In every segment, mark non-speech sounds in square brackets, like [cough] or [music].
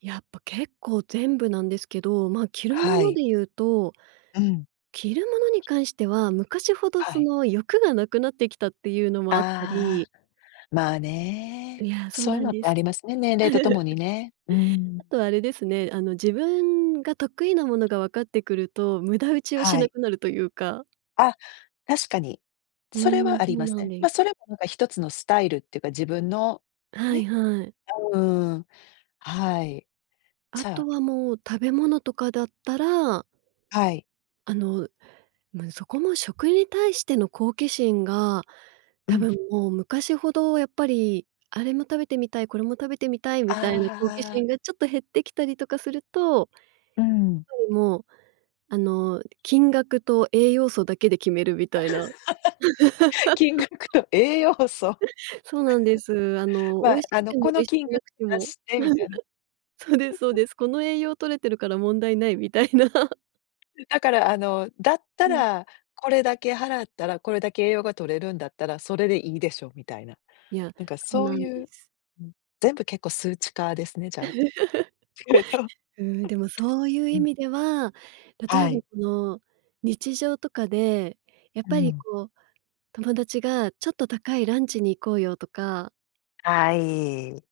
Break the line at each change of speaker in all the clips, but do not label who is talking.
やっぱ結構全部なんですけど、まあ、着るも
は
の
い。
で言うと
うん。
着るものに関しては、昔ほど
は
そ
い。
の欲が無くなってきたっていうのもあった
あ
り
あ、まあね。
いや、そう
そういう
なん
のっ
で
てあり
す。
ますね、年齢と共に
[chuckles]
ね。うん。
あと、あれですね、あの自分が得意なものが分かってくると、無駄打ちをし
は
な
い。
くなるというか。
あっ、確かに。
う
それ
ん、
はあ
そ
り
う
ます
なん
ね。
で
ま、
す。
それも何か一つのスタイルっていうか、自分の
はい
ね。
はい。
うーん、はい。
あ
じゃあ
とは、もう食べ物とかだったら
はい。
あの、ま、そこも、食に対しての好奇心が、
う
多
ん。
分もう昔ほどやっぱり、あれも食べてみたい、これも食べてみたい
あ
みたいな、好奇
あ。
心がちょっと減ってきたりとかすると
うん。
やっぱりもう、あの、金額と栄養素だけで決めるみたいな。
[laughs] 金額と栄養素。
[laughs] そうなんです。あ
[laughs]
の、美
ま
味
あ、
し
あ
く
の
ても、
こ
美
の
味し
金
くな
額
くて
出
も。
してみたいな。
[chuckles] そうですそう
[chuckles]
です。この栄養取れてるから問題ないみたいな。
だから、あの、だった
うん。
ら、これだけ払ったら、これだけ栄養が摂れるんだったら、それでいいでしょみたいな。
いや、
なんか
そう
そう
なんで
いう、
す。
[unintelligible] 全部結構数値化ですね、じゃあ。[unintelligible]
[chuckles] うん、でもそういう
う
意
ん。
味では、例
は
えば
い。
この日常とかで、やっ
う
ぱり
ん。
こう、友達がちょっと高いランチに行こうよとか。
はい。うん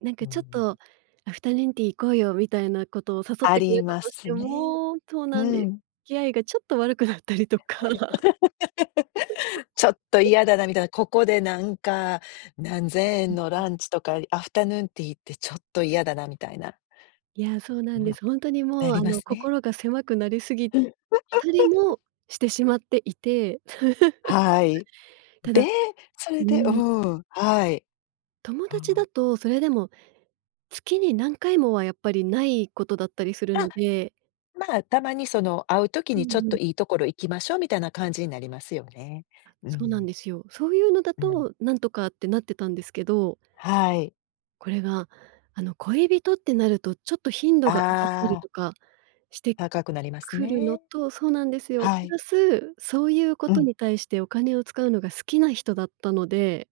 なん
う
かちょっ
ん。
とアフタヌーンティー行こうよ、みたいなことを誘っ
あ
てく
り
れた
ま
とし
す
て
ね。
もそう
う
なんです。
ん。
付き合いがちょっと悪くなったりとか。
[laughs] ちょっと
[laughs]
嫌だなみたいな、ここで何か、何千円の
[unintelligible]
ランチとか、アフタヌーンティーって、ちょっと嫌だなみたいな。
いや、そう
う
なん
ん。
です。ほんとに
な
もう
り
あ
ま
の、
すね。
心が狭くなりすぎ
うん。
たり
[chuckles]
も、してしまっていて。
はい。
[chuckles] た
で、
だ
そ
う
れでう
ん。
ん、はい。
友
あ
達だ
あ。
と、それでも月に、何回もは、やっぱりないことだったりする
あ。
ので
ま、たまにその、会う時
う
にちょっ
んうん。
といいところ行きましょう、みたいな感じになりますよね。
あ、
う
そうなん
ん。
ですよ。そういうのだ
うん。
と、何とかってなってたんですけど。
はい。
これが、あの、恋人ってなると、ちょっと頻度が上がった
あ
り
あ。
とかして
高くなります
くるの
ね。
とそうなんですよ。
は
プ
い。
ラス、そういうこ
う
と
ん。
に対して、お金を使うのが好きな人だったので